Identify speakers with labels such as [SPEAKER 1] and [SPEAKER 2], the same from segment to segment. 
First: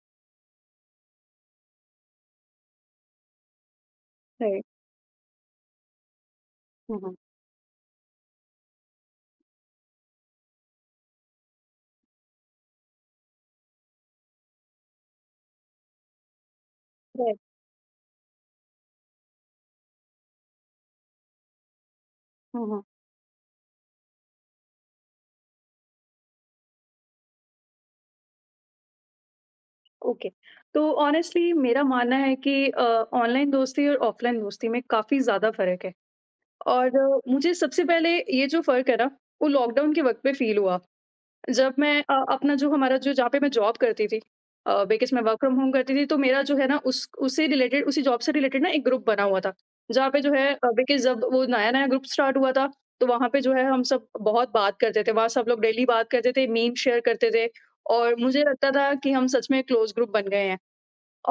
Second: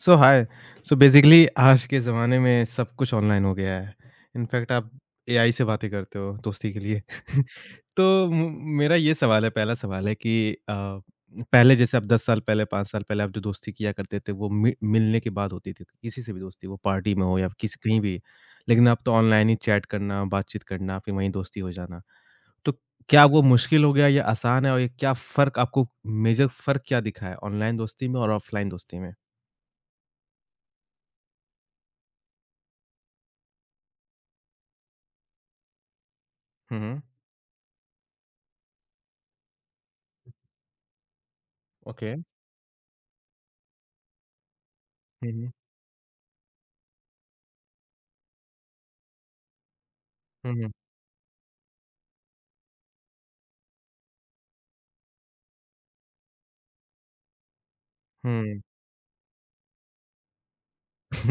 [SPEAKER 1] हाय। Basically आज के ज़माने में सब कुछ ऑनलाइन हो गया है।
[SPEAKER 2] राइट।
[SPEAKER 1] इनफैक्ट आप एआई से बातें करते हो दोस्ती के
[SPEAKER 2] हुँ,
[SPEAKER 1] लिए।
[SPEAKER 2] हुँ।
[SPEAKER 1] तो म मेरा ये सवाल है, पहला सवाल है कि अ, पहले जैसे आप 10 साल पहले, 5 साल पहले आप जो दोस्ती किया करते थे वो मि मिलने के बाद होती थी, किसी से भी दोस्ती, वो पार्टी में
[SPEAKER 2] राइट।
[SPEAKER 1] हो या किसी कहीं भी। लेकिन अब तो ऑनलाइन ही चैट करना, बातचीत करना, फिर वहीं दोस्ती हो जाना।
[SPEAKER 2] हुँ,
[SPEAKER 1] तो
[SPEAKER 2] हुँ।
[SPEAKER 1] क्या वो मुश्किल हो गया या आसान है और ये क्या फ़र्क आपको मेजर फ़र्क क्या दिखा है ऑनलाइन दोस्ती में और ऑफ़लाइन दोस्ती में?
[SPEAKER 2] ओके। तो ऑनेस्टली मेरा मानना है कि ऑनलाइन दोस्ती और ऑफ़लाइन दोस्ती में काफ़ी ज़्यादा फ़र्क है।
[SPEAKER 1] हुँ,
[SPEAKER 2] और
[SPEAKER 1] हुँ।
[SPEAKER 2] मुझे सबसे पहले ये जो फ़र्क है ना, वो लॉकडाउन के वक़्त पे फ़ील हुआ। जब मैं
[SPEAKER 1] ओके।
[SPEAKER 2] अपना जो हमारा जो जहाँ पे मैं जॉब करती थी, बेकिस मैं
[SPEAKER 1] हुँ,
[SPEAKER 2] वर्क
[SPEAKER 1] हुँ।
[SPEAKER 2] फ्रॉम होम करती थी, तो मेरा जो है ना उस उससे रिलेटेड उसी जॉब से रिलेटेड ना एक ग्रुप बना हुआ था। जहाँ पे जो
[SPEAKER 1] हुँ,
[SPEAKER 2] है
[SPEAKER 1] हुँ।
[SPEAKER 2] बेकिस जब वो नया-नया ग्रुप स्टार्ट हुआ था, तो वहाँ पे जो है हम सब बहुत बात करते थे। वहाँ सब लोग डेली बात करते थे, मीम शेयर करते थे और मुझे
[SPEAKER 1] हुँ।
[SPEAKER 2] लगता था कि हम सच में क्लोज़ ग्रुप बन गए हैं।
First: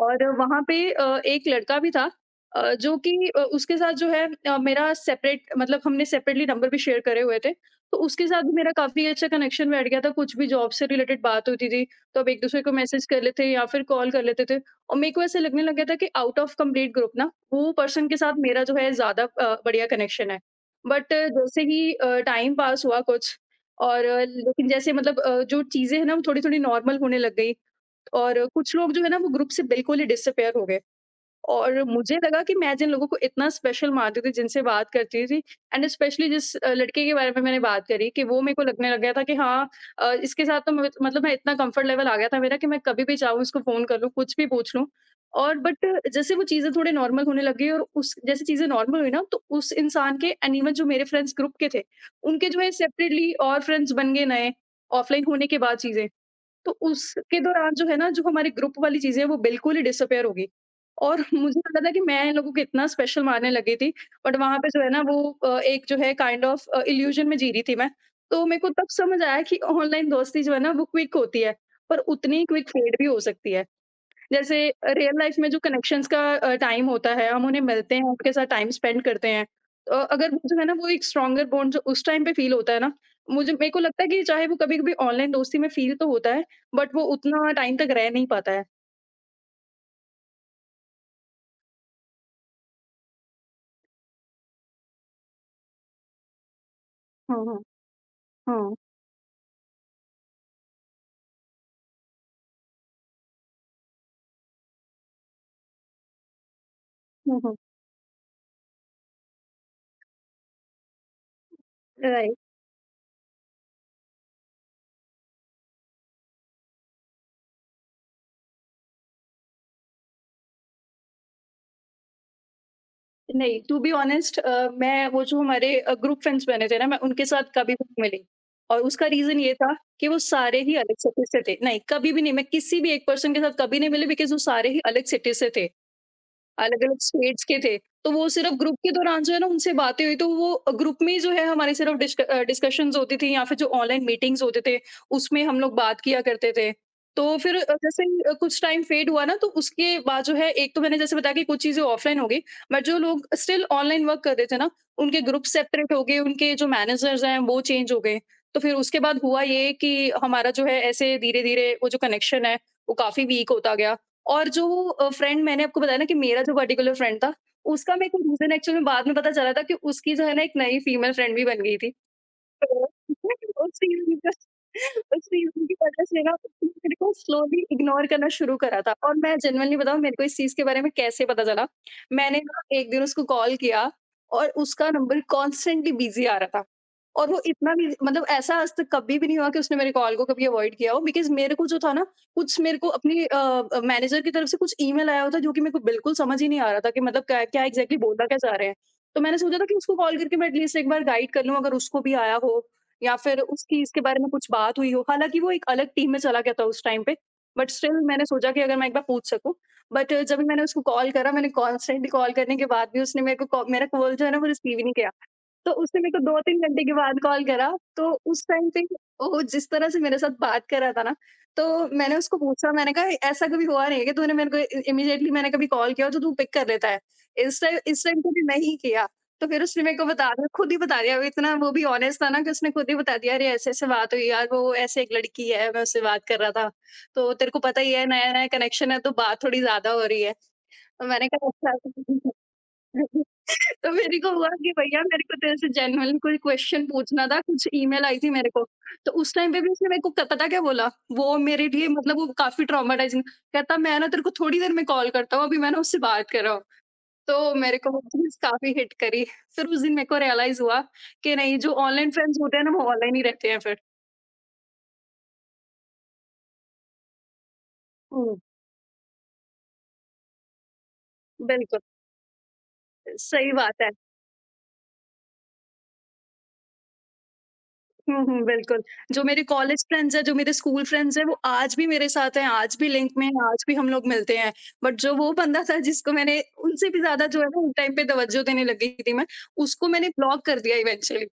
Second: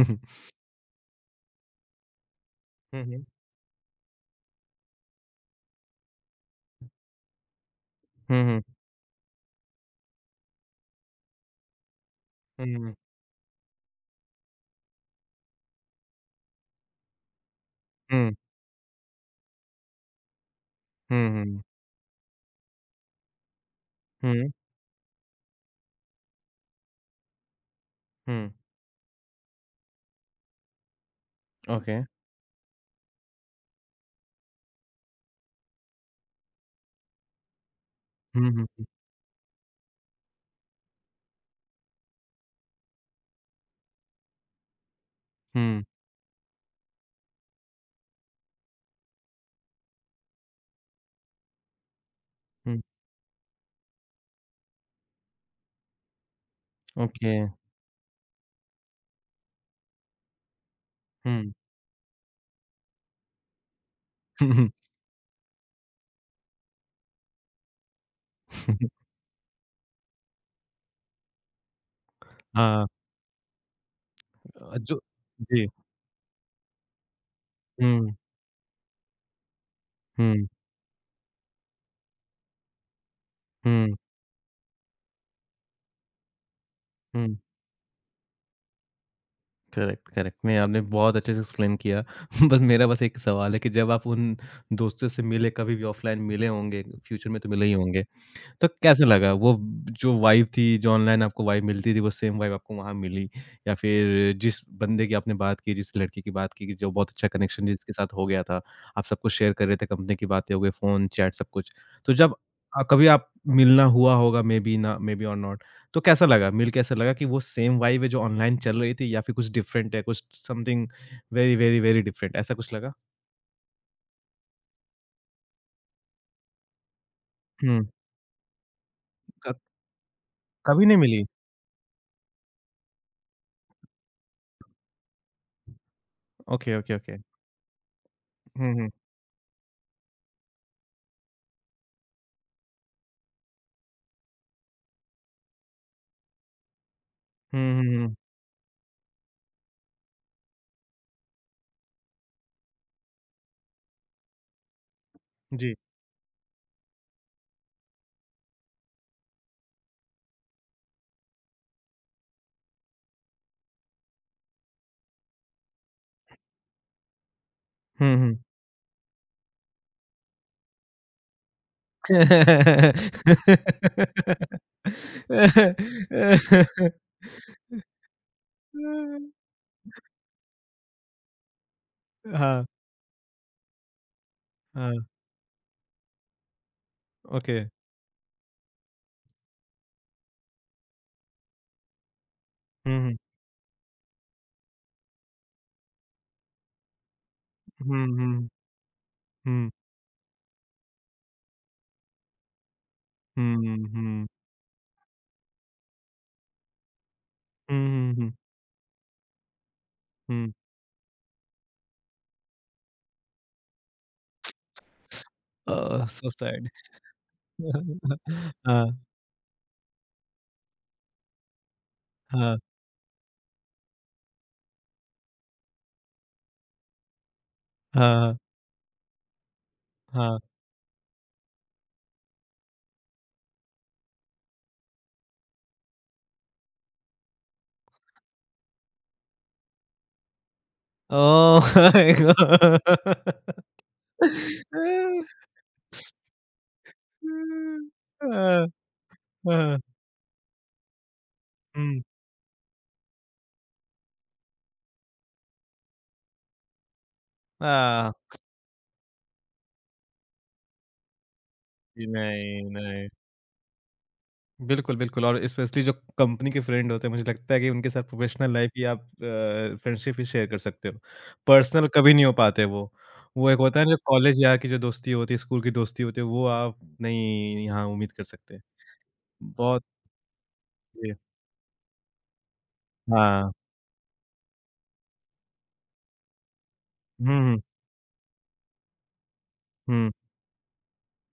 [SPEAKER 2] और वहाँ पे एक लड़का भी था, जो
[SPEAKER 1] हुँ, हुँ।
[SPEAKER 2] कि उसके साथ जो है मेरा सेपरेट, मतलब हमने सेपरेटली नंबर भी शेयर करे हुए थे। तो उसके साथ
[SPEAKER 1] हुँ,
[SPEAKER 2] भी
[SPEAKER 1] हुँ।
[SPEAKER 2] मेरा काफ़ी अच्छा कनेक्शन बैठ गया था, कुछ भी जॉब से रिलेटेड बात होती थी, तो अब एक-दूसरे
[SPEAKER 1] हुँ,
[SPEAKER 2] को
[SPEAKER 1] हुँ।
[SPEAKER 2] मैसेज कर लेते या फिर कॉल कर लेते थे। और मेरे को ऐसा लगने लग गया था कि आउट ऑफ कंप्लीट ग्रुप ना, वो पर्सन के
[SPEAKER 1] हुँ,
[SPEAKER 2] साथ मेरा जो है ज़्यादा बढ़िया कनेक्शन है। बट जैसे
[SPEAKER 1] हुँ।
[SPEAKER 2] ही टाइम पास हुआ कुछ, और
[SPEAKER 1] हुँ,
[SPEAKER 2] लेकिन जैसे मतलब जो चीज़ें हैं ना, वो थोड़ी-थोड़ी नॉर्मल होने लग गई। और
[SPEAKER 1] हुँ।
[SPEAKER 2] कुछ लोग जो है ना वो ग्रुप से बिल्कुल ही डिसअपियर हो गए। और
[SPEAKER 1] ओके।
[SPEAKER 2] मुझे लगा कि मैं जिन लोगों को इतना स्पेशल मानती थी, जिनसे बात करती थी, एंड स्पेशली जिस लड़के के बारे में मैंने बात करी, कि वो
[SPEAKER 1] हुँ,
[SPEAKER 2] मेरे को
[SPEAKER 1] हुँ, हुँ।
[SPEAKER 2] लगने लग गया था कि हाँ, इसके साथ तो मतलब मैं, इतना कंफर्ट लेवल आ गया था मेरा कि मैं कभी भी चाहूँ इसको फोन कर लूँ, कुछ भी पूछ लूँ।
[SPEAKER 1] हुँ,
[SPEAKER 2] बट जैसे वो चीजें थोड़े नॉर्मल होने लगी, और उस जैसे चीजें नॉर्मल हुई ना, तो उस इंसान के अनिवन जो मेरे फ्रेंड्स ग्रुप के थे, उनके जो है
[SPEAKER 1] हुँ।
[SPEAKER 2] सेपरेटली और फ्रेंड्स बन गए नए, ऑफलाइन होने के बाद चीजें। तो
[SPEAKER 1] ओके।
[SPEAKER 2] उसके दौरान जो है ना, जो हमारे ग्रुप वाली चीज़ें हैं वो बिल्कुल ही डिसअपियर हो गई। और
[SPEAKER 1] हुँ।
[SPEAKER 2] मुझे लगा था कि मैं इन लोगों को इतना स्पेशल मानने लगी थी, बट वहाँ पे जो है ना वो एक जो है काइंड ऑफ इल्यूज़न में जी रही थी मैं। तो मेरे को तब समझ आया कि ऑनलाइन दोस्ती जो है ना वो क्विक होती है, पर उतनी क्विक
[SPEAKER 1] हाँ,
[SPEAKER 2] फेड भी हो सकती है। जैसे
[SPEAKER 1] अ, जो
[SPEAKER 2] रियल लाइफ में जो
[SPEAKER 1] जी।
[SPEAKER 2] कनेक्शंस का टाइम होता है, हम उन्हें मिलते हैं,
[SPEAKER 1] हुँ,
[SPEAKER 2] उनके साथ टाइम स्पेंड करते हैं, अगर वो
[SPEAKER 1] हुँ,
[SPEAKER 2] जो है ना वो एक स्ट्रॉन्गर बॉन्ड जो उस टाइम पे फील होता है ना, मुझे मेरे को
[SPEAKER 1] हुँ,
[SPEAKER 2] लगता है कि चाहे वो कभी कभी ऑनलाइन दोस्ती में फील तो होता है, बट वो
[SPEAKER 1] हुँ।
[SPEAKER 2] उतना टाइम तक रह नहीं पाता है।
[SPEAKER 1] Correct, correct. नहीं, आपने बहुत अच्छे से एक्सप्लेन किया। बस मेरा बस एक सवाल है कि जब आप उन दोस्तों से मिले, कभी भी ऑफ़लाइन मिले होंगे, फ्यूचर
[SPEAKER 2] हाँ,
[SPEAKER 1] में तो
[SPEAKER 2] हाँ,
[SPEAKER 1] मिले ही होंगे। तो
[SPEAKER 2] हाँ,
[SPEAKER 1] कैसा लगा? वो जो वाइब थी, जो ऑनलाइन आपको वाइब मिलती थी, वो सेम वाइब आपको वहाँ मिली? या फिर जिस बंदे की आपने बात की, जिस लड़की की बात की, कि जो बहुत अच्छा
[SPEAKER 2] हाँ, हाँ।
[SPEAKER 1] कनेक्शन जिसके साथ हो गया था, आप सब कुछ शेयर कर रहे थे, कंपनी की बातें हो गई, फ़ोन, चैट सब कुछ। तो जब
[SPEAKER 2] राइट।
[SPEAKER 1] कभी आप मिलना हुआ होगा मेबी ना मेबी और नॉट, तो कैसा लगा? मिल के ऐसा लगा कि वो सेम वाइब है जो ऑनलाइन चल रही थी या फिर कुछ डिफरेंट है, कुछ something very, very, very different ऐसा कुछ लगा?
[SPEAKER 2] नहीं, टू बी ऑनेस्ट, मैं वो जो हमारे ग्रुप फ्रेंड्स बने थे ना, मैं उनके साथ कभी भी
[SPEAKER 1] हुँ,
[SPEAKER 2] नहीं मिली। और उसका रीजन ये
[SPEAKER 1] क
[SPEAKER 2] था कि वो सारे ही
[SPEAKER 1] कभी
[SPEAKER 2] अलग
[SPEAKER 1] नहीं
[SPEAKER 2] सिटी
[SPEAKER 1] मिली?
[SPEAKER 2] से थे, नहीं कभी भी नहीं, मैं किसी भी एक पर्सन के साथ कभी नहीं मिली, बिकॉज वो सारे ही अलग सिटी से थे,
[SPEAKER 1] ओके, ओके,
[SPEAKER 2] अलग-अलग
[SPEAKER 1] ओके।
[SPEAKER 2] स्टेट्स के थे। तो वो सिर्फ़
[SPEAKER 1] हुँ,
[SPEAKER 2] ग्रुप
[SPEAKER 1] हुँ।
[SPEAKER 2] के दौरान जो है ना उनसे बातें हुई, तो वो ग्रुप में ही जो है हमारी सिर्फ़ डिस्कशंस होती थी, या फिर जो ऑनलाइन मीटिंग्स होते थे, उसमें हम लोग बात किया करते थे। तो फिर
[SPEAKER 1] हुँ, हुँ,
[SPEAKER 2] जैसे
[SPEAKER 1] हुँ।
[SPEAKER 2] ही कुछ टाइम फ़ेड हुआ ना, तो उसके बाद जो है, एक तो मैंने जैसे बताया कि कुछ चीज़ें ऑफ़लाइन हो गई, बट जो लोग स्टिल ऑनलाइन वर्क कर रहे थे ना, उनके ग्रुप
[SPEAKER 1] जी।
[SPEAKER 2] सेपरेट हो गए, उनके जो मैनेजर्स हैं वो चेंज हो गए। तो फिर उसके बाद हुआ ये कि हमारा जो है ऐसे धीरे-धीरे वो जो कनेक्शन है, वो काफ़ी वीक होता गया। और जो फ्रेंड मैंने आपको बताया ना, कि मेरा जो पर्टिकुलर फ्रेंड था, उसका मेरे
[SPEAKER 1] हुँ,
[SPEAKER 2] को
[SPEAKER 1] हुँ।
[SPEAKER 2] रीज़न एक्चुअल में बाद में पता चला था कि उसकी जो है ना एक नई फीमेल फ्रेंड भी बन गई थी। तो उस रीज़न का उस रीज़न की वजह से ना उसने मेरे को स्लोली इग्नोर करना शुरू करा था। और मैं जेन्युइनली बताऊँ, मेरे को इस चीज़ के बारे में कैसे पता चला? मैंने ना
[SPEAKER 1] हाँ,
[SPEAKER 2] एक दिन उसको कॉल किया, और उसका
[SPEAKER 1] हाँ,
[SPEAKER 2] नंबर कॉन्स्टेंटली बिज़ी आ रहा था। और वो
[SPEAKER 1] ओके।
[SPEAKER 2] इतना भी, मतलब ऐसा आज तक कभी भी नहीं हुआ कि उसने मेरे कॉल को कभी अवॉइड किया हो, बिकॉज़ मेरे को जो था ना, कुछ मेरे को
[SPEAKER 1] हम्म,
[SPEAKER 2] अपनी मैनेजर की तरफ से कुछ ईमेल आया हुआ था, जो कि मेरे को बिल्कुल समझ ही नहीं आ रहा था कि मतलब क्या क्या एग्ज़ैक्टली
[SPEAKER 1] हम्म,
[SPEAKER 2] बोलना क्या
[SPEAKER 1] हम्म,
[SPEAKER 2] चाह रहे हैं। तो मैंने सोचा था
[SPEAKER 1] हम्म,
[SPEAKER 2] कि उसको कॉल करके मैं एटलीस्ट एक बार गाइड कर लूँ, अगर उसको भी आया हो या फिर उस
[SPEAKER 1] हम्म,
[SPEAKER 2] चीज़ के बारे
[SPEAKER 1] हम्म,
[SPEAKER 2] में कुछ बात हुई हो। हालाँकि वो एक अलग टीम में चला गया था उस टाइम पे, बट स्टिल
[SPEAKER 1] हम्म,
[SPEAKER 2] मैंने
[SPEAKER 1] हम्म,
[SPEAKER 2] सोचा कि अगर मैं एक बार पूछ सकूँ। बट जब भी
[SPEAKER 1] हम्म।
[SPEAKER 2] मैंने उसको कॉल करा, मैंने कॉन्स्टेंटली कॉल करने के बाद भी उसने मेरे को कॉ मेरा कॉल जो है ना वो रिसीव ही नहीं किया। तो उसने
[SPEAKER 1] Oh,
[SPEAKER 2] मेरे को
[SPEAKER 1] so
[SPEAKER 2] 2-3
[SPEAKER 1] sad.
[SPEAKER 2] घंटे के बाद कॉल करा, तो उस टाइम पे
[SPEAKER 1] हाँ,
[SPEAKER 2] वो जिस तरह से मेरे साथ बात कर रहा था ना, तो मैंने उसको
[SPEAKER 1] हाँ,
[SPEAKER 2] पूछा, मैंने कहा, "ऐसा कभी हुआ नहीं है कि तूने मेरे को, इ इमीडिएटली मैंने कभी कॉल किया हो तो तू पिक कर लेता है। इस टाइम
[SPEAKER 1] हाँ,
[SPEAKER 2] तूने नहीं किया।" तो फिर उसने मेरे को बता
[SPEAKER 1] हाँ.
[SPEAKER 2] दिया, खुद ही बता दिया, वो भी ऑनेस्ट था ना, कि उसने खुद ही बता दिया, "अरे ऐसे-ऐसे बात हुई यार, वो ऐसे एक लड़की है, मैं उससे बात कर रहा था। तो तेरे को पता ही है, नया-नया कनेक्शन है, तो बात थोड़ी ज़्यादा हो रही है।" तो मैंने कहा,
[SPEAKER 1] Oh my
[SPEAKER 2] "अच्छा।"
[SPEAKER 1] God.
[SPEAKER 2] तो मेरे को हुआ कि भैया, मेरे को तेरे से जेन्युइन कोई क्वेश्चन पूछना था, कुछ ईमेल आई
[SPEAKER 1] हाँ,
[SPEAKER 2] थी मेरे को। तो उस टाइम पे भी
[SPEAKER 1] हाँ,
[SPEAKER 2] उसने मेरे को, क पता क्या बोला? वो मेरे लिए
[SPEAKER 1] हम्म.
[SPEAKER 2] मतलब वो काफ़ी ट्रॉमाटाइज़िंग। कहता, मैं ना तेरे को थोड़ी देर में कॉल करता हूँ, अभी मैं ना उससे बात कर रहा हूँ। तो मेरे को वो
[SPEAKER 1] आ,
[SPEAKER 2] चीज़ काफ़ी हिट करी। फिर उस दिन मेरे को रियलाइज़ हुआ कि नहीं, जो ऑनलाइन फ्रेंड्स होते
[SPEAKER 1] नहीं,
[SPEAKER 2] हैं ना वो
[SPEAKER 1] नहीं,
[SPEAKER 2] ऑनलाइन ही रहते हैं फिर।
[SPEAKER 1] बिल्कुल, बिल्कुल। और स्पेशली जो कंपनी के फ्रेंड होते हैं, मुझे लगता है कि उनके साथ
[SPEAKER 2] हुँ,
[SPEAKER 1] प्रोफ़ेशनल लाइफ़ ही आप फ्रेंडशिप ही शेयर कर सकते हो।
[SPEAKER 2] बिल्कुल,
[SPEAKER 1] पर्सनल कभी नहीं हो पाते वो। वो
[SPEAKER 2] सही
[SPEAKER 1] एक होता
[SPEAKER 2] बात
[SPEAKER 1] है
[SPEAKER 2] है।
[SPEAKER 1] ना जो कॉलेज यार की जो दोस्ती होती है, स्कूल की दोस्ती होती है, वो आप नहीं यहाँ उम्मीद
[SPEAKER 2] हुँ,
[SPEAKER 1] कर
[SPEAKER 2] हुँ,
[SPEAKER 1] सकते।
[SPEAKER 2] बिल्कुल। जो मेरे कॉलेज
[SPEAKER 1] बहुत
[SPEAKER 2] फ्रेंड्स हैं, जो मेरे स्कूल फ्रेंड्स
[SPEAKER 1] ये
[SPEAKER 2] हैं, वो आज भी मेरे साथ हैं, आज भी लिंक में हैं,
[SPEAKER 1] हाँ।
[SPEAKER 2] आज भी हम लोग मिलते हैं। बट जो वो बंदा था, जिसको मैंने उनसे भी ज़्यादा जो
[SPEAKER 1] हुँ,
[SPEAKER 2] है ना
[SPEAKER 1] हुँ,
[SPEAKER 2] उस टाइम पे तवज्जो देने लग गई थी मैं, उसको मैंने
[SPEAKER 1] हुँ।
[SPEAKER 2] ब्लॉक कर दिया eventually.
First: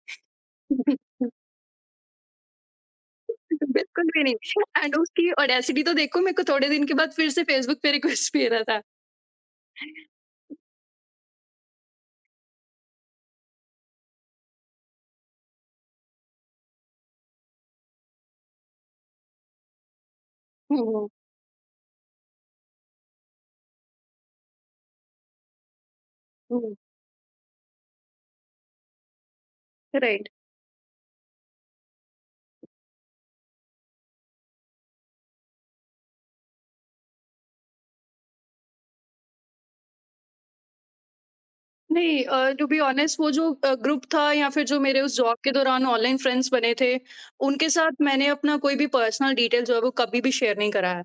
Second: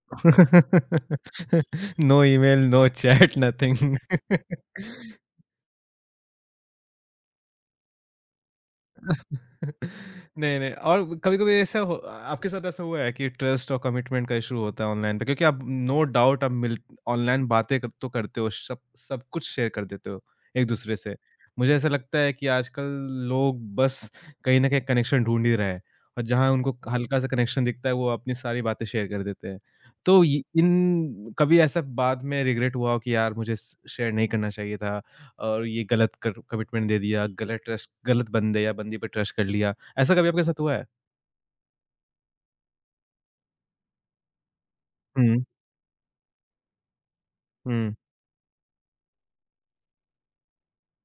[SPEAKER 1] No email, no chat, nothing.
[SPEAKER 2] बिल्कुल भी नहीं। एंड उसकी ऑडेसिटी तो देखो, मेरे को थोड़े दिन के बाद फिर से फेसबुक पे रिक्वेस्ट भी आ रहा था।
[SPEAKER 1] नहीं, नहीं। और कभी-कभी ऐसा हो, आपके साथ ऐसा हुआ है कि ट्रस्ट और कमिटमेंट का इश्यू होता है ऑनलाइन पे? क्योंकि आप, नो डाउट, आप मिल ऑनलाइन बातें कर तो करते हो, सब सब कुछ शेयर कर देते हो
[SPEAKER 2] हुँ,
[SPEAKER 1] एक-दूसरे
[SPEAKER 2] हुँ,
[SPEAKER 1] से। मुझे ऐसा लगता है कि आजकल लोग बस कहीं न कहीं कनेक्शन ढूँढ ही रहे हैं और जहाँ
[SPEAKER 2] हुँ,
[SPEAKER 1] उनको हल्का-सा कनेक्शन दिखता है, वो अपनी सारी बातें शेयर कर देते हैं। तो
[SPEAKER 2] राइट।
[SPEAKER 1] ये इन कभी ऐसा बाद में रिग्रेट हुआ हो कि यार मुझे स शेयर नहीं करना चाहिए था? और ये गलत कर कमिटमेंट दे दिया, गलत ट्रस्ट, गलत बंदे या बंदी पे ट्रस्ट कर लिया। ऐसा कभी आपके साथ हुआ है?
[SPEAKER 2] नहीं, टू बी ऑनेस्ट, वो जो ग्रुप था, या फिर जो मेरे उस जॉब
[SPEAKER 1] हुँ,
[SPEAKER 2] के दौरान ऑनलाइन फ्रेंड्स बने थे, उनके
[SPEAKER 1] हुँ।
[SPEAKER 2] साथ मैंने अपना कोई भी पर्सनल डिटेल जो है वो कभी भी शेयर नहीं करा है।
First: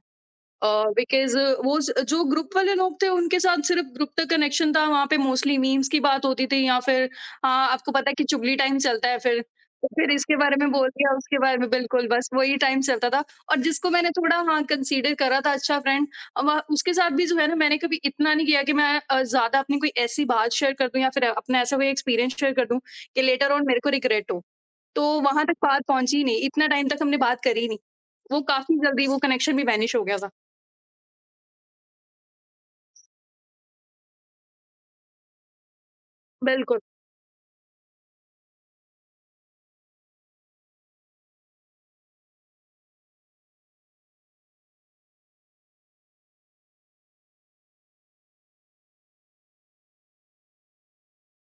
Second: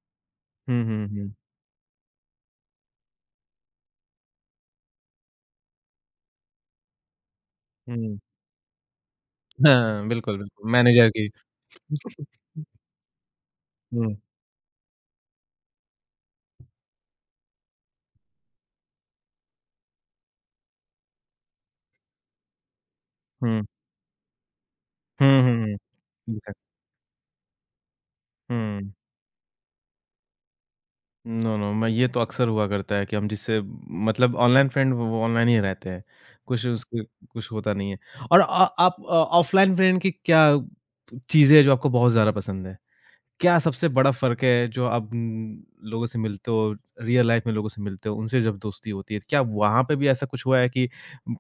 [SPEAKER 1] हुँ, हुँ, हुँ,
[SPEAKER 2] बिकॉज़ वो ज जो ग्रुप वाले लोग थे, उनके साथ सिर्फ़ ग्रुप तक कनेक्शन था, वहाँ पे मोस्टली मीम्स की बात होती थी, या फिर आपको पता है
[SPEAKER 1] हुँ।
[SPEAKER 2] कि चुगली टाइम चलता है फिर। तो
[SPEAKER 1] हाँ,
[SPEAKER 2] फिर इसके
[SPEAKER 1] बिल्कुल,
[SPEAKER 2] बारे में
[SPEAKER 1] बिल्कुल।
[SPEAKER 2] बोल
[SPEAKER 1] मैनेजर
[SPEAKER 2] दिया,
[SPEAKER 1] की
[SPEAKER 2] उसके बारे में, बिल्कुल बस वही टाइम चलता था। और जिसको मैंने
[SPEAKER 1] हुँ,
[SPEAKER 2] थोड़ा हाँ कंसीडर करा था अच्छा फ्रेंड, वह उसके साथ भी जो है ना, मैंने कभी इतना नहीं किया कि मैं ज़्यादा अपनी कोई ऐसी बात शेयर कर दूँ या फिर अपना ऐसा कोई एक्सपीरियंस शेयर कर दूँ कि लेटर
[SPEAKER 1] हुँ।
[SPEAKER 2] ऑन मेरे को रिग्रेट हो। तो
[SPEAKER 1] हुँ,
[SPEAKER 2] वहाँ तक
[SPEAKER 1] हुँ, हुँ।
[SPEAKER 2] बात पहुँची ही नहीं,
[SPEAKER 1] ठीक है।
[SPEAKER 2] इतना टाइम तक हमने बात करी ही नहीं। वो काफ़ी
[SPEAKER 1] हुँ।
[SPEAKER 2] जल्दी वो कनेक्शन भी वैनिश हो गया था।
[SPEAKER 1] नो, नो, मैं, ये तो अक्सर हुआ करता है कि हम जिससे मतलब ऑनलाइन फ्रेंड वो ऑनलाइन ही रहते हैं। कुछ
[SPEAKER 2] बिल्कुल।
[SPEAKER 1] उसके कुछ होता नहीं है। और आप ऑफलाइन फ्रेंड की क्या चीज़ें हैं जो आपको बहुत ज़्यादा पसंद है? क्या सबसे बड़ा फ़र्क है जो आप लोगों से मिलते हो, रियल लाइफ़ में लोगों से मिलते हो, उनसे जब दोस्ती होती है, क्या वहाँ पे भी ऐसा कुछ हुआ है कि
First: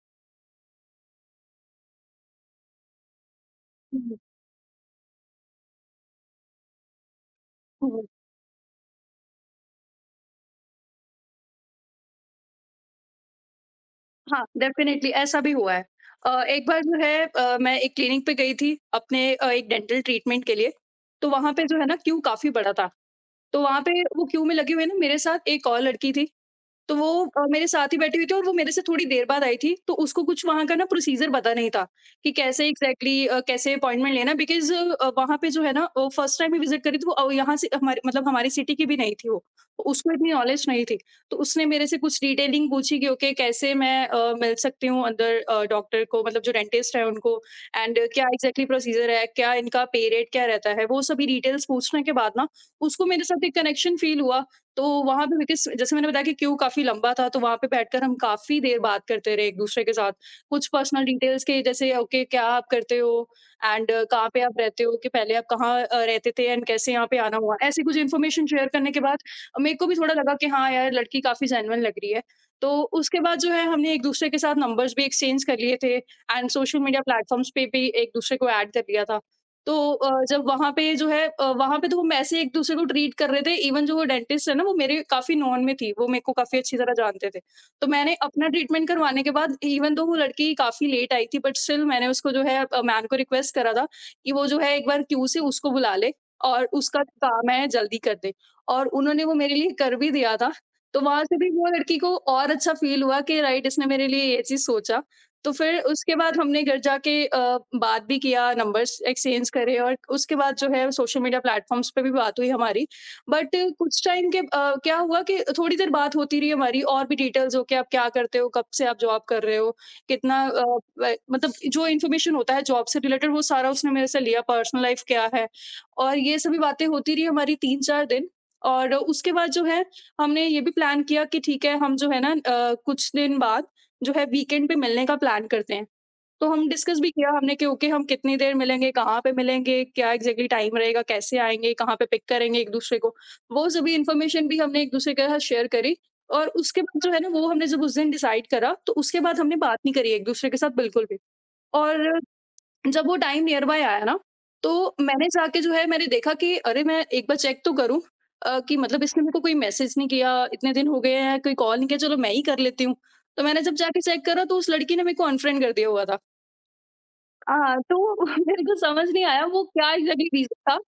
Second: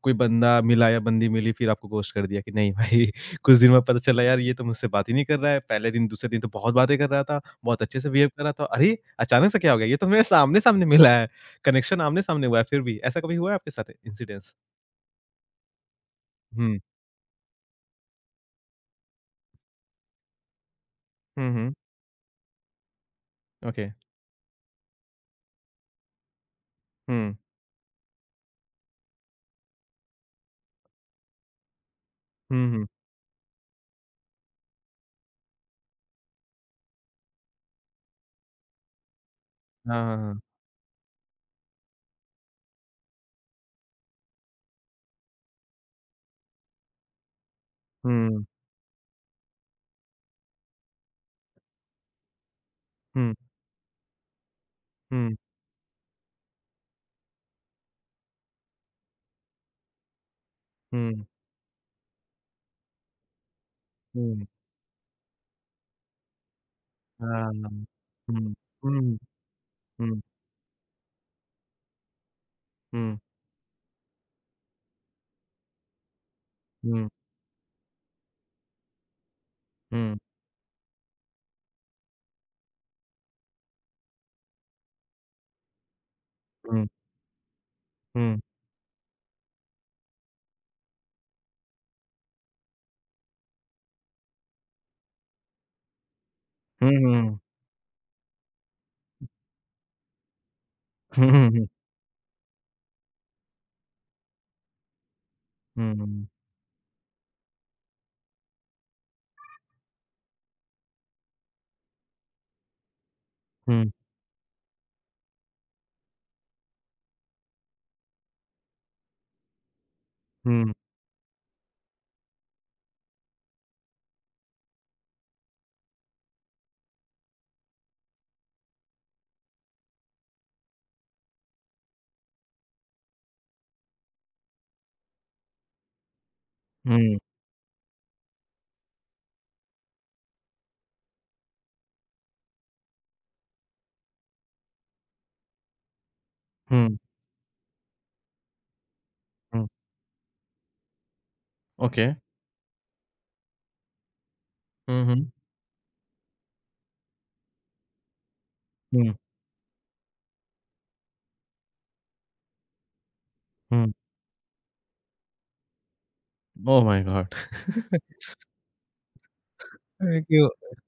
[SPEAKER 1] कोई बंदा मिला या बंदी मिली फिर आपको घोस्ट कर दिया कि नहीं भाई कुछ दिन में पता चला, यार ये तो मुझसे बात ही नहीं कर रहा है, पहले दिन दूसरे दिन तो बहुत बातें कर रहा था, बहुत
[SPEAKER 2] हुँ,
[SPEAKER 1] अच्छे
[SPEAKER 2] हुँ।
[SPEAKER 1] से बिहेव कर रहा था, अरे! अचानक से क्या हो गया? ये तो मेरे सामने-सामने मिला है, कनेक्शन आमने-सामने हुआ है, फिर भी, ऐसा कभी हुआ है आपके साथ
[SPEAKER 2] हाँ,
[SPEAKER 1] इंसिडेंस?
[SPEAKER 2] डेफ़िनेटली ऐसा भी हुआ है। एक
[SPEAKER 1] हुँ।
[SPEAKER 2] बार जो है, मैं एक क्लिनिक पे गई थी अपने एक डेंटल ट्रीटमेंट के लिए, तो वहाँ
[SPEAKER 1] हुँ,
[SPEAKER 2] पे
[SPEAKER 1] हुँ,
[SPEAKER 2] जो है ना क्यू काफ़ी बड़ा था। तो वहाँ
[SPEAKER 1] ओके।
[SPEAKER 2] पे वो क्यू में लगी हुई ना मेरे साथ एक और लड़की थी। तो वो
[SPEAKER 1] हुँ।
[SPEAKER 2] मेरे साथ ही बैठी हुई थी, और वो मेरे से थोड़ी देर बाद आई थी, तो उसको कुछ वहाँ का ना प्रोसीज़र पता नहीं था, कि कैसे
[SPEAKER 1] हुँ, हुँ।
[SPEAKER 2] एग्ज़ैक्टली कैसे अपॉइंटमेंट लेना, बिकॉज़ वहाँ पे जो है ना फर्स्ट टाइम ही विज़िट करी थी वो, औ यहाँ से हमारे मतलब हमारी सिटी की भी नहीं थी वो। तो
[SPEAKER 1] हाँ,
[SPEAKER 2] उसको
[SPEAKER 1] हाँ,
[SPEAKER 2] इतनी
[SPEAKER 1] हाँ।
[SPEAKER 2] नॉलेज नहीं थी, तो उसने मेरे से कुछ डिटेलिंग पूछी कि ओके, कैसे मैं मिल सकती हूँ अंदर, डॉक्टर को मतलब जो डेंटिस्ट है उनको। एंड क्या
[SPEAKER 1] हुँ,
[SPEAKER 2] एग्ज़ैक्टली प्रोसीज़र है, क्या इनका पे रेट क्या रहता है, वो सभी डिटेल्स पूछने के बाद ना उसको मेरे
[SPEAKER 1] हुँ,
[SPEAKER 2] साथ एक कनेक्शन फ़ील हुआ। तो वहाँ
[SPEAKER 1] हुँ,
[SPEAKER 2] पे बिकॉज़ जैसे मैंने बताया कि क्यू काफ़ी लंबा था, तो वहाँ पे बैठकर हम काफ़ी देर बात करते रहे एक-दूसरे के साथ। कुछ पर्सनल
[SPEAKER 1] हुँ,
[SPEAKER 2] डिटेल्स, के जैसे ओके okay, क्या आप करते हो? एंड कहाँ पे
[SPEAKER 1] हुँ।
[SPEAKER 2] आप रहते हो? कि पहले आप कहाँ रहते थे एंड कैसे यहाँ पे आना हुआ? ऐसी कुछ इन्फॉर्मेशन शेयर करने के बाद मेरे को भी थोड़ा लगा कि हाँ यार, लड़की काफ़ी जेन्युइन लग रही है। तो उसके बाद जो है हमने एक-दूसरे के साथ नंबर्स भी एक्सचेंज कर लिए थे एंड सोशल मीडिया प्लेटफ़ॉर्म्स पे भी एक-दूसरे को ऐड कर लिया था। तो जब वहाँ पे जो है वहाँ पे तो हम ऐसे एक-दूसरे को ट्रीट कर रहे थे, इवन जो वो डेंटिस्ट है ना, वो मेरे काफ़ी नॉन में थी, वो मेरे को काफ़ी अच्छी तरह जानते थे। तो मैंने
[SPEAKER 1] ああ、うん、うん、うん、うん、うん、うん、うん、うん、うん、うん、うん、うん、うん、うん、うん、うん.
[SPEAKER 2] अपना ट्रीटमेंट करवाने के बाद, इवन दो वो लड़की काफ़ी लेट आई थी, बट स्टिल मैंने उसको जो है मैम को रिक्वेस्ट करा था कि वो जो है एक बार क्यू से उसको बुला ले और उसका काम है जल्दी कर दे। और उन्होंने वो मेरे लिए कर भी दिया था, तो वहाँ से भी वो लड़की को और अच्छा फ़ील हुआ कि राइट इसने मेरे लिए ये चीज़ सोचा। तो फिर उसके बाद हमने घर जाके बात भी किया, नंबर्स एक्सचेंज करे और उसके बाद जो है सोशल मीडिया प्लेटफ़ॉर्म्स पे भी बात हुई हमारी। बट कुछ टाइम के क्या हुआ कि थोड़ी देर बात होती रही हमारी, और भी डिटेल्स, हो के आप क्या करते हो, कब से आप जॉब कर रहे हो, कितना व मतलब जो इन्फॉर्मेशन होता है जॉब से रिलेटेड वो सारा उसने मेरे से लिया, पर्सनल लाइफ़ क्या है, और ये सभी बातें होती रही हमारी 3-4 दिन। और उसके बाद जो है हमने ये भी प्लान किया कि ठीक है, हम जो है ना कुछ दिन बाद जो है वीकेंड पे मिलने का प्लान करते हैं। तो हम डिस्कस भी किया हमने कि ओके, हम कितनी देर मिलेंगे, कहाँ पे मिलेंगे, क्या एग्ज़ैक्टली टाइम रहेगा, कैसे आएँगे, कहाँ पे पिक करेंगे एक-दूसरे को। वो सभी इन्फॉर्मेशन भी हमने एक-दूसरे के साथ शेयर करी और उसके बाद जो है ना, वो हमने जब उस दिन डिसाइड करा, तो उसके बाद हमने बात नहीं करी एक-दूसरे के साथ बिल्कुल भी। और
[SPEAKER 1] Okay.
[SPEAKER 2] जब वो टाइम नियर बाय आया ना, तो मैंने
[SPEAKER 1] Mhm.
[SPEAKER 2] जाके जो है मैंने देखा कि अरे मैं एक बार चेक तो करूँ कि मतलब
[SPEAKER 1] Mhm.
[SPEAKER 2] इसने मेरे को कोई मैसेज नहीं किया, इतने दिन हो गए हैं, कोई कॉल नहीं किया, चलो मैं ही कर लेती हूँ। तो मैंने जब
[SPEAKER 1] Mhm.
[SPEAKER 2] जाके चेक करा, तो उस लड़की ने मेरे को अनफ्रेंड कर दिया हुआ था।
[SPEAKER 1] Oh my god.
[SPEAKER 2] हाँ, तो मेरे को समझ नहीं आया वो क्या
[SPEAKER 1] Thank
[SPEAKER 2] एग्ज़ैक्टली
[SPEAKER 1] you.
[SPEAKER 2] रीज़न था।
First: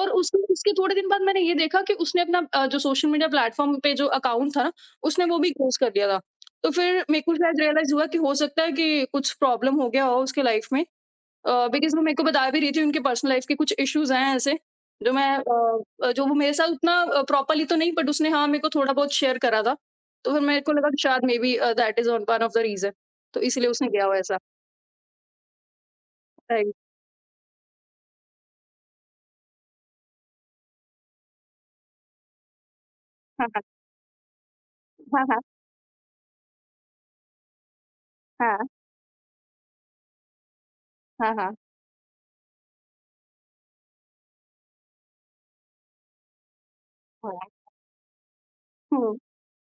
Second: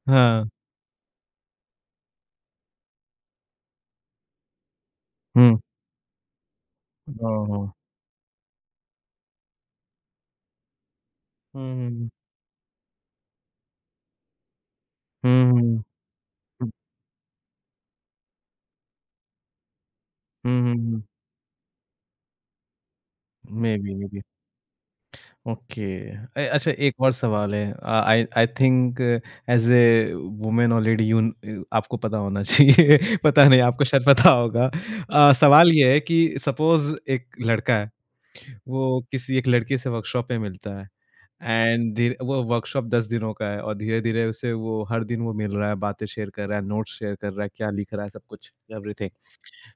[SPEAKER 2] और उसके
[SPEAKER 1] Ah.
[SPEAKER 2] उसके थोड़े दिन बाद मैंने ये देखा कि उसने अपना जो सोशल मीडिया प्लेटफ़ॉर्म पे जो अकाउंट था ना, उसने वो भी
[SPEAKER 1] Mm.
[SPEAKER 2] क्लोज़ कर दिया था। तो फिर मेरे को शायद
[SPEAKER 1] Oh.
[SPEAKER 2] रियलाइज़ हुआ कि हो सकता है कि कुछ प्रॉब्लम हो गया हो उसके लाइफ़ में। बिकॉज़ वो
[SPEAKER 1] Mhm.
[SPEAKER 2] मेरे को बता भी रही थी उनके पर्सनल लाइफ़ के कुछ इश्यूज़ हैं ऐसे, जो मैं
[SPEAKER 1] Mhm.
[SPEAKER 2] जो वो मेरे साथ उतना प्रॉपरली तो नहीं, बट उसने, हाँ, मेरे को थोड़ा बहुत शेयर करा था। तो फिर मेरे को लगा कि
[SPEAKER 1] Mhm.
[SPEAKER 2] शायद maybe that is one one of the reason, तो इसीलिए उसने
[SPEAKER 1] Maybe,
[SPEAKER 2] किया हो
[SPEAKER 1] maybe.
[SPEAKER 2] ऐसा।
[SPEAKER 1] ओके। अच्छा,
[SPEAKER 2] राइट।
[SPEAKER 1] एक और सवाल है। I I think as a women already you, आपको पता होना चाहिए।
[SPEAKER 2] हाँ,
[SPEAKER 1] पता नहीं,
[SPEAKER 2] हाँ।
[SPEAKER 1] आपको शायद पता होगा।
[SPEAKER 2] हाँ, हाँ।
[SPEAKER 1] सवाल ये है कि सपोज एक लड़का है,
[SPEAKER 2] हाँ,
[SPEAKER 1] वो किसी एक लड़के से वर्कशॉप पे मिलता है
[SPEAKER 2] हाँ, हाँ,
[SPEAKER 1] एंड धीरे वो वर्कशॉप 10 दिनों का है और धीरे धीरे उसे, वो हर दिन वो मिल रहा है, बातें शेयर कर रहा है, नोट्स शेयर कर
[SPEAKER 2] हाँ।
[SPEAKER 1] रहा है, क्या लिख रहा है, सब कुछ, एवरीथिंग।
[SPEAKER 2] हुँ,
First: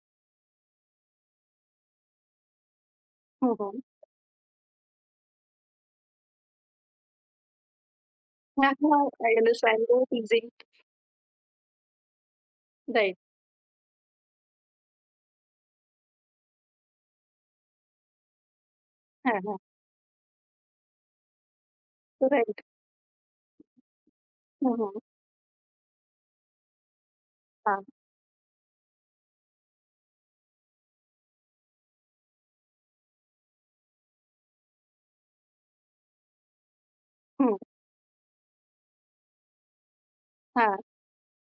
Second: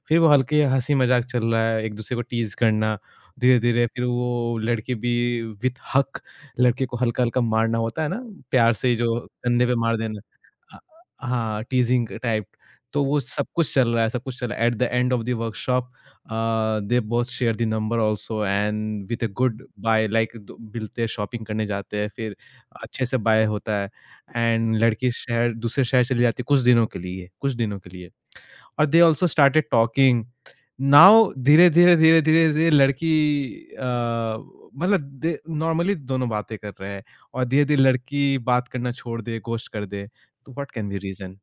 [SPEAKER 1] फिर वो हल्के हँसी मज़ाक चल रहा है, एक दूसरे को टीज़ करना,
[SPEAKER 2] हुँ, हुँ।
[SPEAKER 1] धीरे-धीरे फिर वो लड़की भी विथ हक लड़के को हल्का-हल्का मारना होता है ना,
[SPEAKER 2] हाँ,
[SPEAKER 1] प्यार से
[SPEAKER 2] हाँ,
[SPEAKER 1] जो
[SPEAKER 2] आई
[SPEAKER 1] कंधे पे
[SPEAKER 2] अंडरस्टैंड
[SPEAKER 1] मार
[SPEAKER 2] वो
[SPEAKER 1] देना।
[SPEAKER 2] चीज़ें।
[SPEAKER 1] अ, हाँ, टीज़िंग टाइप, तो
[SPEAKER 2] राइट।
[SPEAKER 1] वो सब कुछ चल रहा है, सब कुछ चल रहा है। At the end of the workshop they both share the number also and with a
[SPEAKER 2] हाँ, हाँ।
[SPEAKER 1] गुड बाय, लाइक दो मिलते हैं, शॉपिंग करने जाते हैं, फिर
[SPEAKER 2] राइट।
[SPEAKER 1] अच्छे से बाय होता है
[SPEAKER 2] हुँ,
[SPEAKER 1] एंड
[SPEAKER 2] हुँ।
[SPEAKER 1] लड़की शहर दूसरे शहर चली जाती है कुछ दिनों के लिए, कुछ दिनों
[SPEAKER 2] हाँ।
[SPEAKER 1] के लिए। और they also started talking now. धीरे धीरे धीरे धीरे धीरे लड़की अ, मतलब नॉर्मली दोनों बातें कर रहे हैं और
[SPEAKER 2] हुँ।
[SPEAKER 1] धीरे धीरे लड़की बात करना छोड़ दे, घोस्ट कर दे, तो व्हाट
[SPEAKER 2] हाँ।
[SPEAKER 1] Can be reason?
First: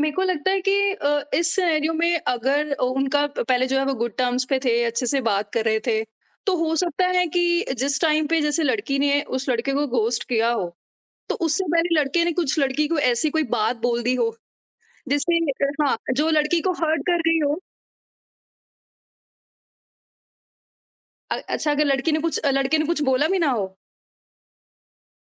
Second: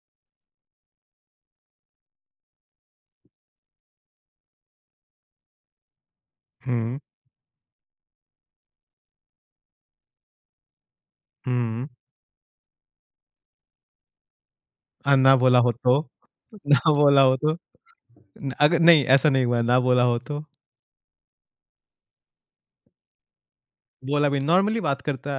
[SPEAKER 2] मेरे को लगता है कि इस सिनेरियो में अगर उनका पहले जो है वो गुड टर्म्स पे थे, अच्छे से बात कर रहे थे, तो हो
[SPEAKER 1] हुँ,
[SPEAKER 2] सकता है कि जिस टाइम पे जैसे लड़की ने उस लड़के को घोस्ट किया हो, तो उससे
[SPEAKER 1] हुँ।
[SPEAKER 2] पहले लड़के ने कुछ लड़की को ऐसी कोई बात बोल दी हो,
[SPEAKER 1] ना
[SPEAKER 2] जिससे,
[SPEAKER 1] बोला हो तो?
[SPEAKER 2] हाँ, जो लड़की को
[SPEAKER 1] ना
[SPEAKER 2] हर्ट कर
[SPEAKER 1] बोला हो
[SPEAKER 2] रही
[SPEAKER 1] तो?
[SPEAKER 2] हो।
[SPEAKER 1] न, अगर नहीं ऐसा नहीं हुआ, ना बोला हो तो?
[SPEAKER 2] अच्छा, अगर लड़की ने कुछ, लड़के ने कुछ बोला भी ना हो।
[SPEAKER 1] बोला भी, नॉर्मली बात करता,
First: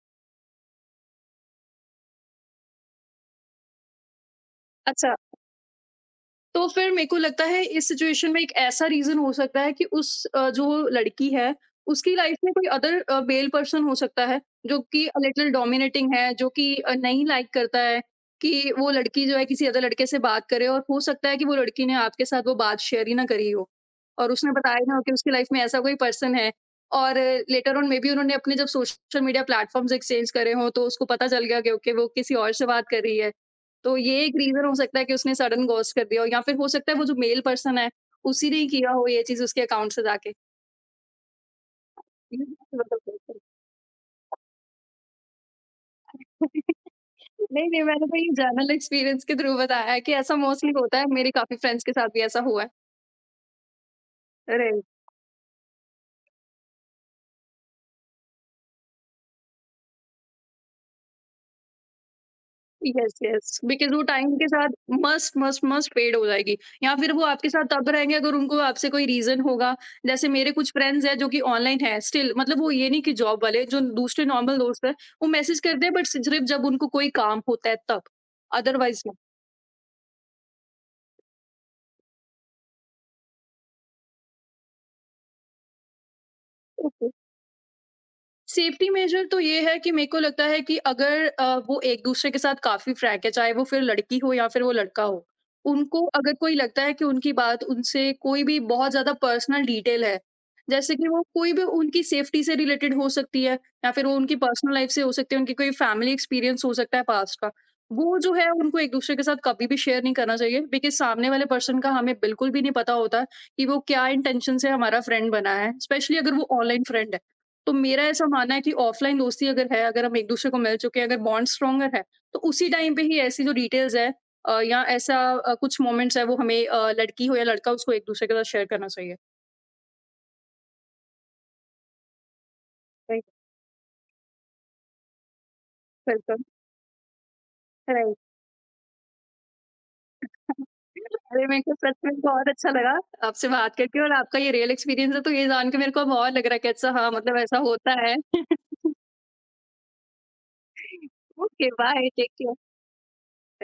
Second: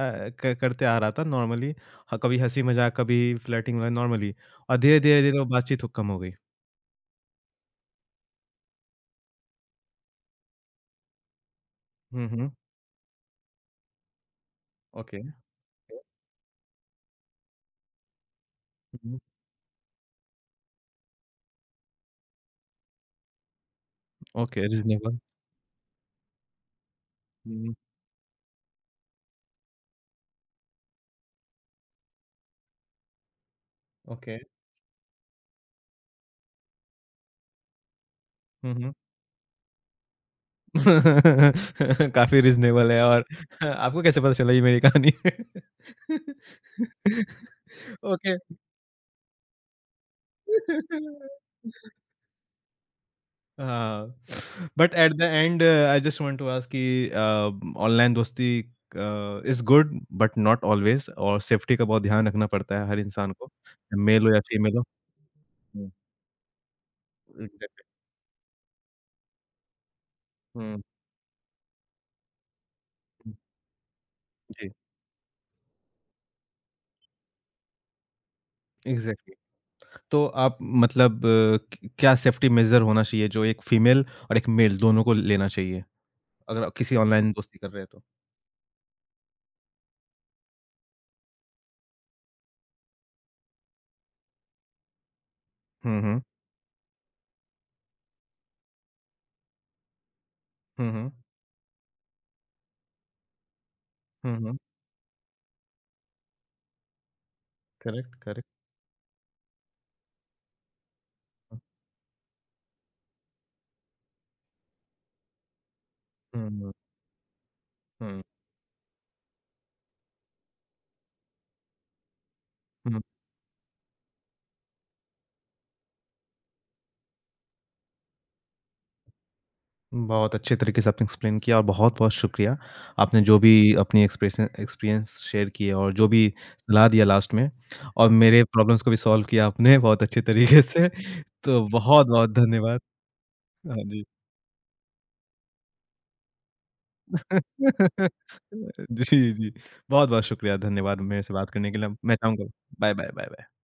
[SPEAKER 1] क करते आ रहा था नॉर्मली, ह कभी हँसी मज़ाक, कभी फ्लर्टिंग नॉर्मली, और
[SPEAKER 2] अच्छा,
[SPEAKER 1] धीरे-धीरे धीरे धीरे वो बातचीत हो कम हो गई।
[SPEAKER 2] तो फिर मेरे को लगता है इस सिचुएशन में एक ऐसा रीज़न हो सकता है कि उस, जो लड़की है, उसकी
[SPEAKER 1] हुँ,
[SPEAKER 2] लाइफ़
[SPEAKER 1] हुँ।
[SPEAKER 2] में कोई अदर मेल पर्सन हो सकता है, जो कि
[SPEAKER 1] ओके।
[SPEAKER 2] लिटिल डोमिनेटिंग है, जो कि नहीं लाइक करता है कि वो
[SPEAKER 1] हुँ।
[SPEAKER 2] लड़की जो है किसी अदर लड़के से बात करे, और हो सकता है कि वो लड़की ने आपके साथ वो बात शेयर ही ना करी हो और उसने
[SPEAKER 1] ओके,
[SPEAKER 2] बताया ना हो कि
[SPEAKER 1] रीज़नेबल।
[SPEAKER 2] उसकी लाइफ़ में ऐसा कोई पर्सन है। और
[SPEAKER 1] हुँ,
[SPEAKER 2] लेटर ऑन मेबी उन्होंने अपने जब सोशल मीडिया प्लेटफ़ॉर्म्स एक्सचेंज करे हों, तो उसको पता चल गया कि ओके, वो किसी और से बात कर रही है। तो ये एक
[SPEAKER 1] ओके।
[SPEAKER 2] रीज़न हो सकता है कि उसने सडन घोस्ट कर दिया हो, या फिर हो सकता है वो जो मेल पर्सन है, उसी ने
[SPEAKER 1] हुँ,
[SPEAKER 2] किया
[SPEAKER 1] हुँ।
[SPEAKER 2] हो ये चीज़ उसके अकाउंट से जाके।
[SPEAKER 1] काफ़ी
[SPEAKER 2] ये कैसे
[SPEAKER 1] रीज़नेबल
[SPEAKER 2] बता
[SPEAKER 1] है और
[SPEAKER 2] सकते हैं?
[SPEAKER 1] आपको कैसे पता चला ये मेरी कहानी है?
[SPEAKER 2] नहीं, नहीं, मैंने तो ये
[SPEAKER 1] ओके।
[SPEAKER 2] जनरल एक्सपीरियंस के थ्रू बताया है कि ऐसा मोस्टली होता है, मेरे काफ़ी फ्रेंड्स के साथ भी ऐसा हुआ है।
[SPEAKER 1] हाँ,
[SPEAKER 2] अरे!
[SPEAKER 1] But at the end I just want to ask कि ऑनलाइन दोस्ती is good but not always, और सेफ्टी का बहुत ध्यान रखना पड़ता है हर
[SPEAKER 2] यस,
[SPEAKER 1] इंसान को,
[SPEAKER 2] यस, बिकॉज़ वो
[SPEAKER 1] मेल
[SPEAKER 2] टाइम
[SPEAKER 1] हो या
[SPEAKER 2] के साथ
[SPEAKER 1] फीमेल हो।
[SPEAKER 2] मस्ट, मस्ट,
[SPEAKER 1] हुँ,
[SPEAKER 2] मस्ट फेड हो जाएगी, या फिर वो आपके साथ
[SPEAKER 1] एग्ज़ैक्टली।
[SPEAKER 2] तब रहेंगे अगर उनको आपसे कोई रीज़न होगा। जैसे मेरे कुछ
[SPEAKER 1] हुँ,
[SPEAKER 2] फ्रेंड्स हैं जो कि ऑनलाइन हैं, स्टिल मतलब वो ये नहीं, कि
[SPEAKER 1] हुँ,
[SPEAKER 2] जॉब वाले जो दूसरे नॉर्मल
[SPEAKER 1] जी,
[SPEAKER 2] दोस्त हैं, वो मैसेज करते हैं बट सिर्फ़ जब उनको कोई काम होता है तब, अदरवाइज़
[SPEAKER 1] एग्ज़ैक्टली। तो आप मतलब अ, क क्या सेफ्टी मेजर होना चाहिए जो एक फीमेल और एक मेल दोनों को लेना चाहिए? अगर आप किसी
[SPEAKER 2] नहीं।
[SPEAKER 1] ऑनलाइन दोस्ती कर रहे हैं तो?
[SPEAKER 2] सेफ्टी मेजर तो ये है कि मेरे को लगता है कि अगर वो एक दूसरे के साथ काफ़ी फ्रैंक है, चाहे वो फिर लड़की हो या फिर वो लड़का हो,
[SPEAKER 1] हुँ,
[SPEAKER 2] उनको
[SPEAKER 1] हुँ।
[SPEAKER 2] अगर कोई लगता है कि उनकी बात उनसे कोई भी बहुत ज़्यादा पर्सनल डिटेल है,
[SPEAKER 1] हुँ,
[SPEAKER 2] जैसे कि
[SPEAKER 1] हुँ।
[SPEAKER 2] वो कोई भी उनकी सेफ्टी से रिलेटेड हो सकती है या फिर वो उनकी
[SPEAKER 1] हुँ, हुँ।
[SPEAKER 2] पर्सनल लाइफ से हो सकती है, उनकी कोई फैमिली एक्सपीरियंस हो सकता है पास्ट का,
[SPEAKER 1] करेक्ट,
[SPEAKER 2] वो जो है
[SPEAKER 1] करेक्ट।
[SPEAKER 2] उनको एक दूसरे के साथ कभी भी शेयर नहीं करना चाहिए, बिकॉज़ सामने वाले पर्सन का हमें बिल्कुल भी नहीं पता होता कि वो क्या इंटेंशन से हमारा फ्रेंड बना है, स्पेशली अगर वो
[SPEAKER 1] हुँ, हुँ,
[SPEAKER 2] ऑनलाइन फ्रेंड है। तो मेरा
[SPEAKER 1] हुँ,
[SPEAKER 2] ऐसा मानना है कि ऑफलाइन दोस्ती अगर है, अगर हम एक-दूसरे को मिल चुके हैं, अगर बॉन्ड स्ट्रॉन्गर है, तो उसी टाइम
[SPEAKER 1] हुँ।
[SPEAKER 2] पे ही ऐसी जो डिटेल्स है, या ऐसा कुछ मोमेंट्स है वो हमें, लड़की हो या लड़का, उसको एक-दूसरे के साथ शेयर करना चाहिए।
[SPEAKER 1] बहुत अच्छे तरीके से आपने एक्सप्लेन किया और बहुत-बहुत शुक्रिया। आपने
[SPEAKER 2] राइट,
[SPEAKER 1] जो भी अपनी एक्सप्रेशन, एक्सपीरियंस शेयर किए और जो भी
[SPEAKER 2] बिल्कुल,
[SPEAKER 1] सलाह दिया लास्ट में, और
[SPEAKER 2] राइट।
[SPEAKER 1] मेरे प्रॉब्लम्स को भी सॉल्व किया आपने बहुत अच्छे तरीके से।
[SPEAKER 2] अरे, मेरे
[SPEAKER 1] तो
[SPEAKER 2] को सच में
[SPEAKER 1] बहुत-बहुत
[SPEAKER 2] बहुत अच्छा
[SPEAKER 1] धन्यवाद।
[SPEAKER 2] लगा आपसे बात
[SPEAKER 1] हाँ
[SPEAKER 2] करके,
[SPEAKER 1] जी।
[SPEAKER 2] और आपका ये रियल एक्सपीरियंस है, तो ये जान के मेरे को अब और लग रहा है कि अच्छा हाँ, मतलब ऐसा होता है।
[SPEAKER 1] जी, जी। बहुत-बहुत शुक्रिया, धन्यवाद मेरे से बात
[SPEAKER 2] ओके,
[SPEAKER 1] करने के लिए।
[SPEAKER 2] बाय,
[SPEAKER 1] मैं
[SPEAKER 2] टेक
[SPEAKER 1] चाहूँगा
[SPEAKER 2] care.
[SPEAKER 1] Bye, bye, bye, bye.